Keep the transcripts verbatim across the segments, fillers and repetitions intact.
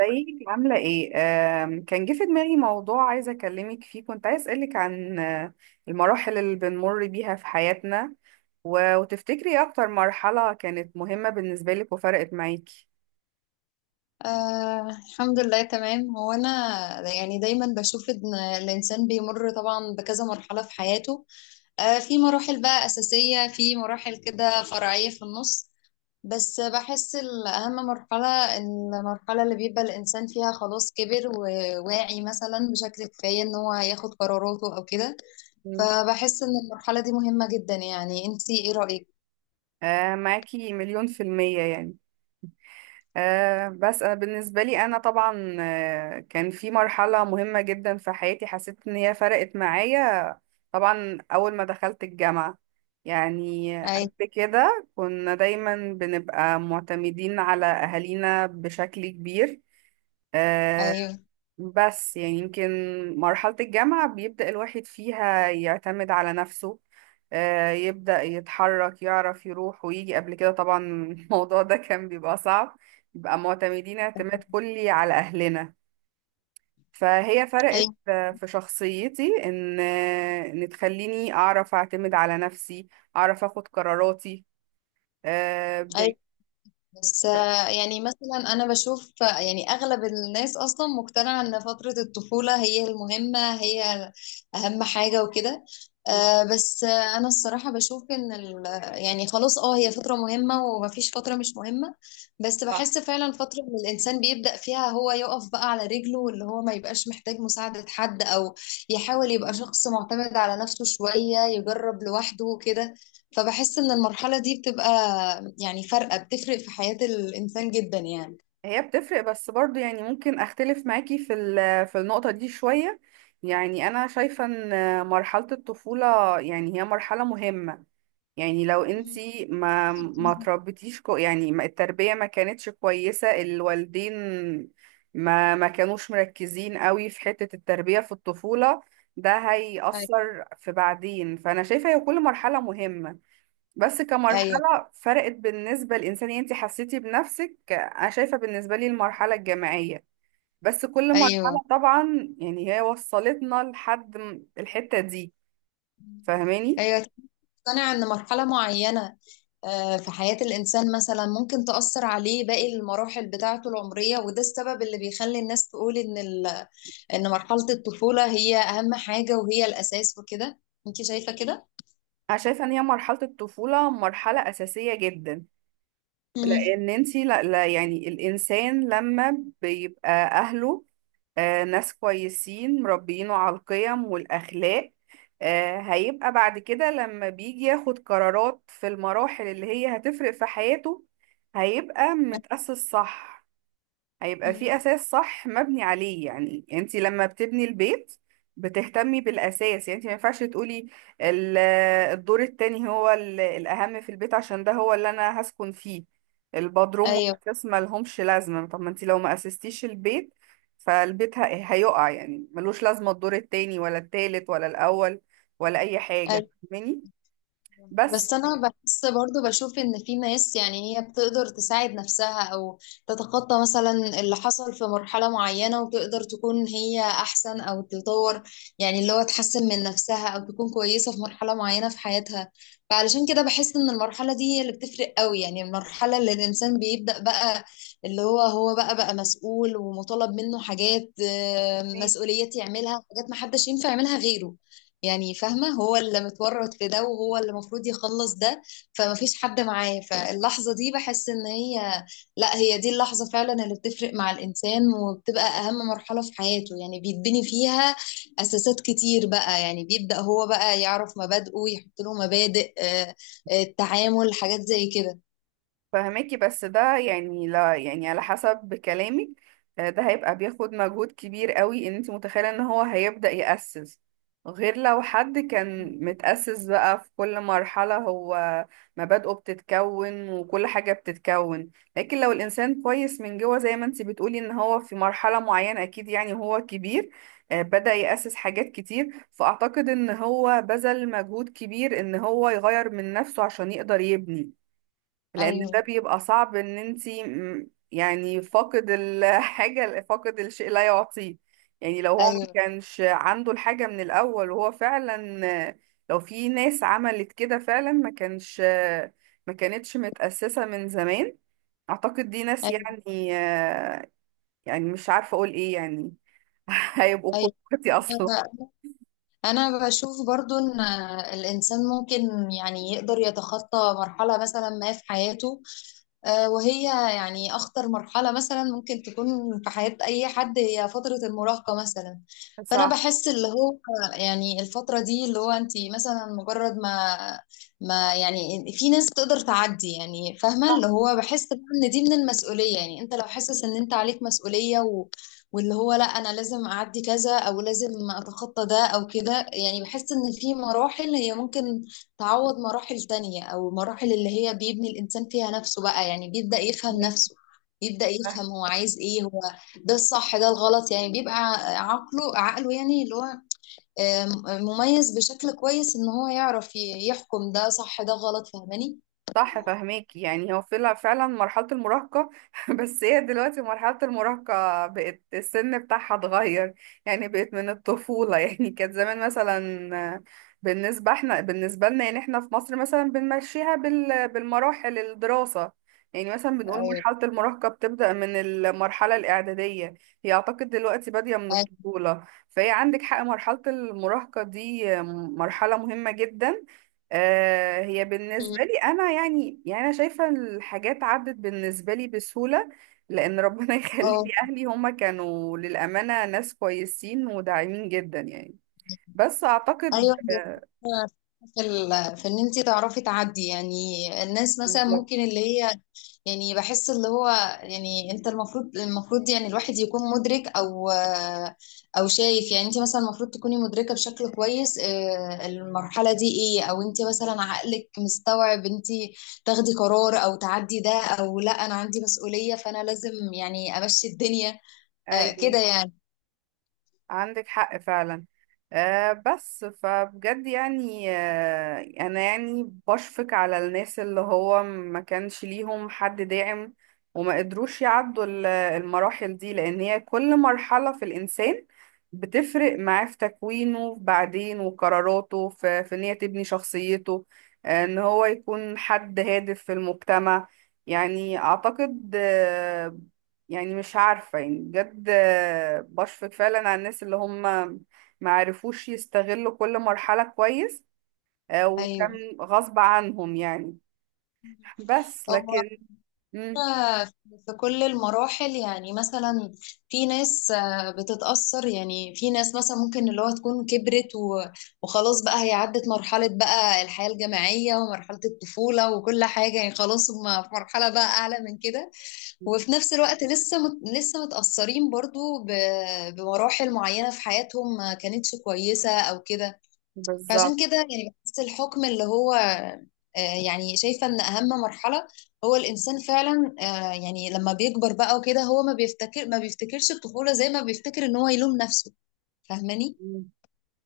ازيك عاملة ايه؟ آم، كان جه في دماغي موضوع عايزة اكلمك فيه. كنت عايز اسألك عن آه، المراحل اللي بنمر بيها في حياتنا، و- وتفتكري ايه اكتر مرحلة كانت مهمة بالنسبة لك وفرقت معاكي؟ آه، الحمد لله تمام. هو انا يعني دايما بشوف ان الانسان بيمر طبعا بكذا مرحله في حياته. آه، في مراحل بقى اساسيه، في مراحل كده فرعيه في النص، بس بحس الاهم مرحله المرحله اللي بيبقى الانسان فيها خلاص كبر وواعي مثلا بشكل كفايه ان هو ياخد قراراته او كده. مم. فبحس ان المرحله دي مهمه جدا. يعني انتي ايه رايك؟ آه، معاكي مليون في المية يعني. آه، بس أنا بالنسبة لي أنا طبعا، آه، كان في مرحلة مهمة جدا في حياتي، حسيت إن هي فرقت معايا. طبعا أول ما دخلت الجامعة، يعني اي، قبل كده كنا دايما بنبقى معتمدين على أهالينا بشكل كبير. آه، ايوه، بس يعني يمكن مرحلة الجامعة بيبدأ الواحد فيها يعتمد على نفسه، آه، يبدأ يتحرك، يعرف يروح ويجي. قبل كده طبعا الموضوع ده كان بيبقى صعب، بيبقى معتمدين اعتماد كلي على أهلنا. فهي فرقت ايوه آه، في شخصيتي، ان آه، ان تخليني اعرف اعتمد على نفسي، اعرف اخد قراراتي آه، ايوه. بعيد. بس آه، يعني مثلا انا بشوف، آه، يعني اغلب الناس اصلا مقتنعه ان فتره الطفوله هي المهمه، هي اهم حاجه وكده. آه، بس آه، انا الصراحه بشوف ان ال- يعني خلاص اه هي فتره مهمه ومفيش فتره مش مهمه، بس صح. بحس فعلا فتره اللي الانسان بيبدا فيها هو يقف بقى على رجله، واللي هو ما يبقاش محتاج مساعده حد، او يحاول يبقى شخص معتمد على نفسه شويه، يجرب لوحده وكده. فبحس ان المرحلة دي بتبقى يعني فارقة، بتفرق في حياة الانسان جدا يعني. هي بتفرق، بس برضو يعني ممكن اختلف معاكي في ال- في النقطة دي شوية. يعني انا شايفة ان مرحلة الطفولة، يعني هي مرحلة مهمة. يعني لو مم. انتي ما ما تربيتيش كو، يعني ما التربية ما كانتش كويسة الوالدين، ما ما كانوش مركزين قوي في حتة التربية في الطفولة، ده ايوه هيأثر في بعدين. فأنا شايفة هي كل مرحلة مهمة، بس ايوه كمرحلة فرقت بالنسبة للإنسان، يعني انتي حسيتي بنفسك. أنا شايفة بالنسبة لي المرحلة الجامعية، بس كل ايوه مرحلة طبعا يعني هي وصلتنا لحد م- الحتة دي. فاهماني؟ ايوه. تقتنع ان مرحلة معينة آه، في حياة الانسان مثلا ممكن تأثر عليه باقي المراحل بتاعته العمرية، وده السبب اللي بيخلي الناس تقول ان ال... ان مرحلة الطفولة هي اهم حاجة وهي الاساس وكده. انت شايفة كده؟ انا شايفه ان هي مرحله الطفوله مرحله اساسيه جدا، مم. لان انتي لا, لا، يعني الانسان لما بيبقى اهله آه ناس كويسين مربيينه على القيم والاخلاق، آه هيبقى بعد كده لما بيجي ياخد قرارات في المراحل اللي هي هتفرق في حياته، هيبقى متأسس، صح؟ هيبقى في مم. اساس صح مبني عليه. يعني انت لما بتبني البيت بتهتمي بالاساس. يعني انت ما ينفعش تقولي ال- الدور التاني هو ال- الاهم في البيت عشان ده هو اللي انا هسكن فيه، البدروم ايوه. والاساس ما لهمش لازمه. طب ما انت لو ما اسستيش البيت فالبيت ه- هيقع، يعني ملوش لازمه الدور التاني ولا التالت ولا الاول ولا اي حاجه. فاهماني؟ بس بس انا بحس برضو بشوف ان في ناس يعني هي بتقدر تساعد نفسها او تتخطى مثلا اللي حصل في مرحلة معينة، وتقدر تكون هي احسن او تطور، يعني اللي هو تحسن من نفسها او تكون كويسة في مرحلة معينة في حياتها. فعلشان كده بحس ان المرحلة دي هي اللي بتفرق قوي، يعني المرحلة اللي الانسان بيبدأ بقى اللي هو هو بقى بقى مسؤول ومطالب منه حاجات، آه، فهماكي. مسؤوليات يعملها، حاجات محدش ينفع يعملها غيره. يعني فاهمة، هو اللي متورط في ده وهو اللي المفروض يخلص ده، فما فيش حد معاه. فاللحظة دي بحس ان هي، لا هي دي اللحظة فعلا اللي بتفرق مع الانسان، وبتبقى اهم مرحلة في حياته. يعني بيتبني فيها اساسات كتير بقى، يعني بيبدأ هو بقى يعرف مبادئه، يحط له مبادئ، آه، آه، التعامل حاجات زي كده. فهماكي، بس ده يعني لا، يعني على حسب كلامك آه، ده هيبقى بياخد مجهود كبير قوي، ان انت متخيلة ان هو هيبدأ يأسس غير لو حد كان متأسس بقى في كل مرحلة. هو مبادئه بتتكون وكل حاجة بتتكون. لكن لو الإنسان كويس من جوه زي ما انت بتقولي ان هو في مرحلة معينة أكيد يعني هو كبير، آه، بدأ يأسس حاجات كتير. فأعتقد ان هو بذل مجهود كبير ان هو يغير من نفسه عشان يقدر يبني، لان ايوه ده بيبقى صعب. ان انتي م- يعني فاقد الحاجة، فاقد الشيء لا يعطيه. يعني لو هو ما ايوه كانش عنده الحاجة من الاول وهو فعلا، لو في ناس عملت كده فعلا ما كانش، ما كانتش متأسسة من زمان، اعتقد دي ناس ايوه يعني، يعني مش عارفة اقول ايه يعني. هيبقوا ايوه. كوكتي اصلا. انا بشوف برضو ان الانسان ممكن يعني يقدر يتخطى مرحلة مثلا ما في حياته. آه، وهي يعني أخطر مرحلة مثلا ممكن تكون في حياة أي حد هي فترة المراهقة مثلا. فأنا صح، بحس اللي هو يعني الفترة دي اللي هو أنت مثلا مجرد ما ما يعني في ناس تقدر تعدي. يعني فاهمة اللي هو بحس بقى إن دي من المسؤولية، يعني أنت لو حاسس إن أنت عليك مسؤولية و واللي هو لا أنا لازم أعدي كذا، أو لازم أتخطى ده أو كده. يعني بحس إن في مراحل هي ممكن تعوض مراحل تانية، أو المراحل اللي هي بيبني الإنسان فيها نفسه بقى، يعني بيبدأ يفهم نفسه، بيبدأ صح، يفهم هو عايز إيه، هو ده الصح ده الغلط. يعني بيبقى عقله عقله يعني اللي هو آم، مميز بشكل كويس إن هو يعرف ي- يحكم ده صح ده غلط. فاهماني؟ صح، فهماك. يعني هو فعلا فعلا مرحلة المراهقة. بس هي دلوقتي مرحلة المراهقة بقت السن بتاعها اتغير، يعني بقت من الطفولة. يعني كانت زمان مثلا بالنسبة احنا بالنسبة لنا، يعني احنا في مصر مثلا بنمشيها بال بالمراحل الدراسة. يعني مثلا بنقول أيوه. مرحلة المراهقة بتبدأ من المرحلة الإعدادية. هي أعتقد دلوقتي بادية من الطفولة. فهي عندك حق، مرحلة المراهقة دي مرحلة مهمة جدا. آه، هي أيوه. بالنسبة لي أنا يعني يعني أنا شايفة الحاجات عدت بالنسبة لي بسهولة. لأن ربنا يخلي لي أهلي، هما كانوا للأمانة ناس كويسين وداعمين جدا يعني. بس أعتقد. ايوه هي الفكرة في ال- في ان انت تعرفي تعدي يعني. الناس مثلا بالظبط. ممكن اللي هي يعني بحس اللي هو يعني انت المفروض المفروض يعني الواحد يكون مدرك او او شايف، يعني انت مثلا المفروض تكوني مدركة بشكل كويس، آه، المرحلة دي ايه، او انت مثلا عقلك مستوعب انت تاخدي قرار او تعدي ده، او لا انا عندي مسؤولية فانا لازم يعني امشي الدنيا آه، أيوه. كده يعني. عندك حق فعلا. آه بس فبجد يعني، آه انا يعني بشفق على الناس اللي هو ما كانش ليهم حد داعم، وما قدروش يعدوا ال- المراحل دي. لان هي كل مرحلة في الانسان بتفرق معاه في تكوينه بعدين وقراراته، في, في ان هي تبني شخصيته، آه ان هو يكون حد هادف في المجتمع يعني. اعتقد آه، يعني مش عارفة، يعني بجد آه، بشفق فعلا على الناس اللي هم ما عرفوش يستغلوا كل مرحلة كويس، آه، وكان ايوه. غصب عنهم يعني. بس هو لكن. مم. إحنا في كل المراحل يعني مثلا في ناس آه، بتتأثر، يعني في ناس مثلا ممكن اللي هو تكون كبرت و- وخلاص بقى هي عدت مرحلة بقى الحياة الجامعية ومرحلة الطفولة وكل حاجة، يعني خلاص هم في مرحلة بقى أعلى من كده، وفي نفس الوقت لسه مت لسه متأثرين برضو ب- بمراحل معينة في حياتهم ما كانتش كويسة أو كده. فعشان بالظبط. كده يعني بحس الحكم اللي هو آه، يعني شايفة إن أهم مرحلة هو الإنسان فعلا، آه، يعني لما بيكبر بقى وكده هو ما بيفتكر ما بيفتكرش الطفولة زي ما بيفتكر إن هو يلوم نفسه. فاهماني؟ مم.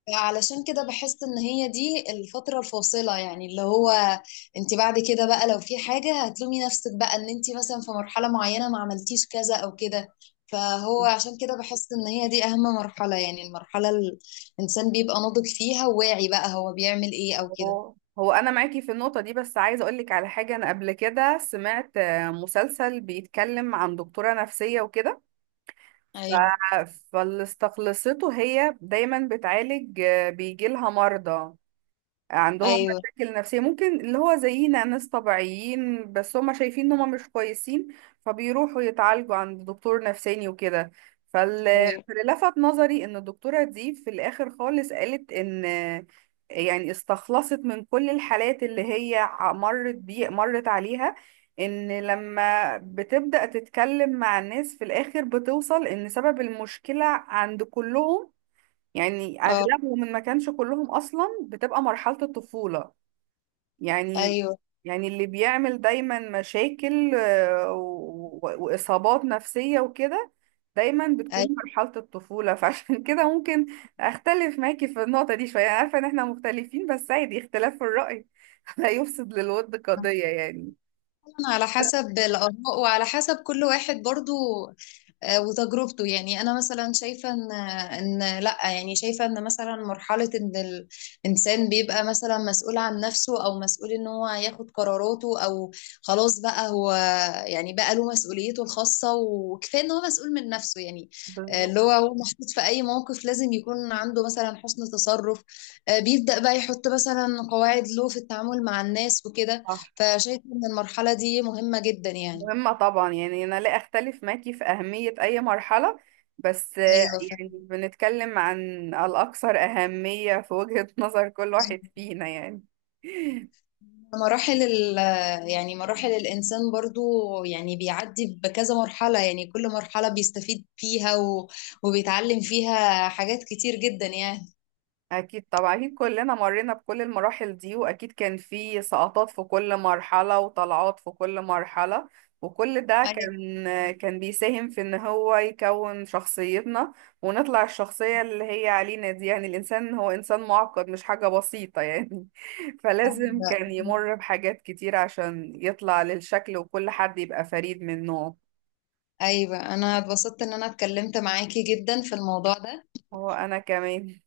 علشان كده بحس ان هي دي الفترة الفاصلة، يعني اللي هو انت بعد كده بقى لو في حاجة هتلومي نفسك بقى ان انت مثلا في مرحلة معينة ما عملتيش كذا او كده. فهو عشان كده بحس ان هي دي اهم مرحلة، يعني المرحلة ال- الانسان بيبقى ناضج فيها وواعي بقى هو بيعمل ايه او كده. هو هو انا معاكي في النقطه دي. بس عايزه اقول لك على حاجه، انا قبل كده سمعت آه، مسلسل بيتكلم عن دكتوره نفسيه وكده. ف... ايوه فاللي استخلصته هي دايما بتعالج، بيجي لها مرضى عندهم ايوه مشاكل نفسية، ممكن اللي هو زينا ناس طبيعيين بس هم شايفين ان هم مش كويسين. فبيروحوا يتعالجوا عند دكتور نفساني وكده. فال- ايوه فاللي لفت نظري ان الدكتورة دي في الاخر خالص قالت ان، يعني استخلصت من كل الحالات اللي هي ع- مرت بي، مرت عليها، ان لما بتبدأ تتكلم مع الناس في الاخر بتوصل ان سبب المشكلة عند كلهم، يعني اه اغلبهم، ان ما كانش كلهم اصلا بتبقى مرحلة الطفولة. يعني ايوه يعني اللي بيعمل دايما مشاكل آه، و- و- واصابات نفسية وكده دايما بتكون ايوه. مرحلة الطفولة. فعشان كده ممكن اختلف معاكي في النقطة دي شوية. أنا عارفة ان احنا مختلفين بس عادي، اختلاف في الرأي لا يفسد للود قضية يعني. طبعاً على بس. حسب الآراء، وعلى حسب كل واحد برضو آه، وتجربته. يعني أنا مثلا شايفة إن إن لأ، يعني شايفة إن مثلا مرحلة إن الإنسان بيبقى مثلا مسؤول عن نفسه، أو مسؤول إن هو ياخد قراراته، أو خلاص بقى هو يعني بقى له مسؤوليته الخاصة، وكفاية إن هو مسؤول من نفسه يعني. آه، بالظبط. اللي هو هو محطوط في أي موقف لازم يكون عنده مثلا حسن تصرف، آه، بيبدأ بقى يحط مثلا قواعد له في التعامل مع الناس وكده. صح. فشايفة إن المرحلة دي مهمة جدا يعني. مهمة طبعا يعني، أنا لا أختلف معاكي في أهمية أي مرحلة، بس آه، أيوة يعني فعلا. بنتكلم عن الأكثر أهمية في وجهة نظر كل واحد فينا يعني. مراحل ال يعني مراحل الإنسان برضو، يعني بيعدي بكذا مرحلة، يعني كل مرحلة بيستفيد فيها، و... وبيتعلم فيها حاجات كتير جدا يعني. أكيد طبعا، أكيد كلنا مرينا بكل المراحل دي، وأكيد كان في سقطات في كل مرحلة وطلعات في كل مرحلة، وكل ده أيوة كان كان بيساهم في إن هو يكون شخصيتنا ونطلع الشخصية اللي هي علينا دي. يعني الإنسان هو إنسان معقد، مش حاجة بسيطة يعني. فلازم كان يمر بحاجات كتير عشان يطلع للشكل وكل حد يبقى فريد من نوعه. أيوة. أنا اتبسطت إن أنا اتكلمت معاكي جدا في الموضوع ده. هو أنا كمان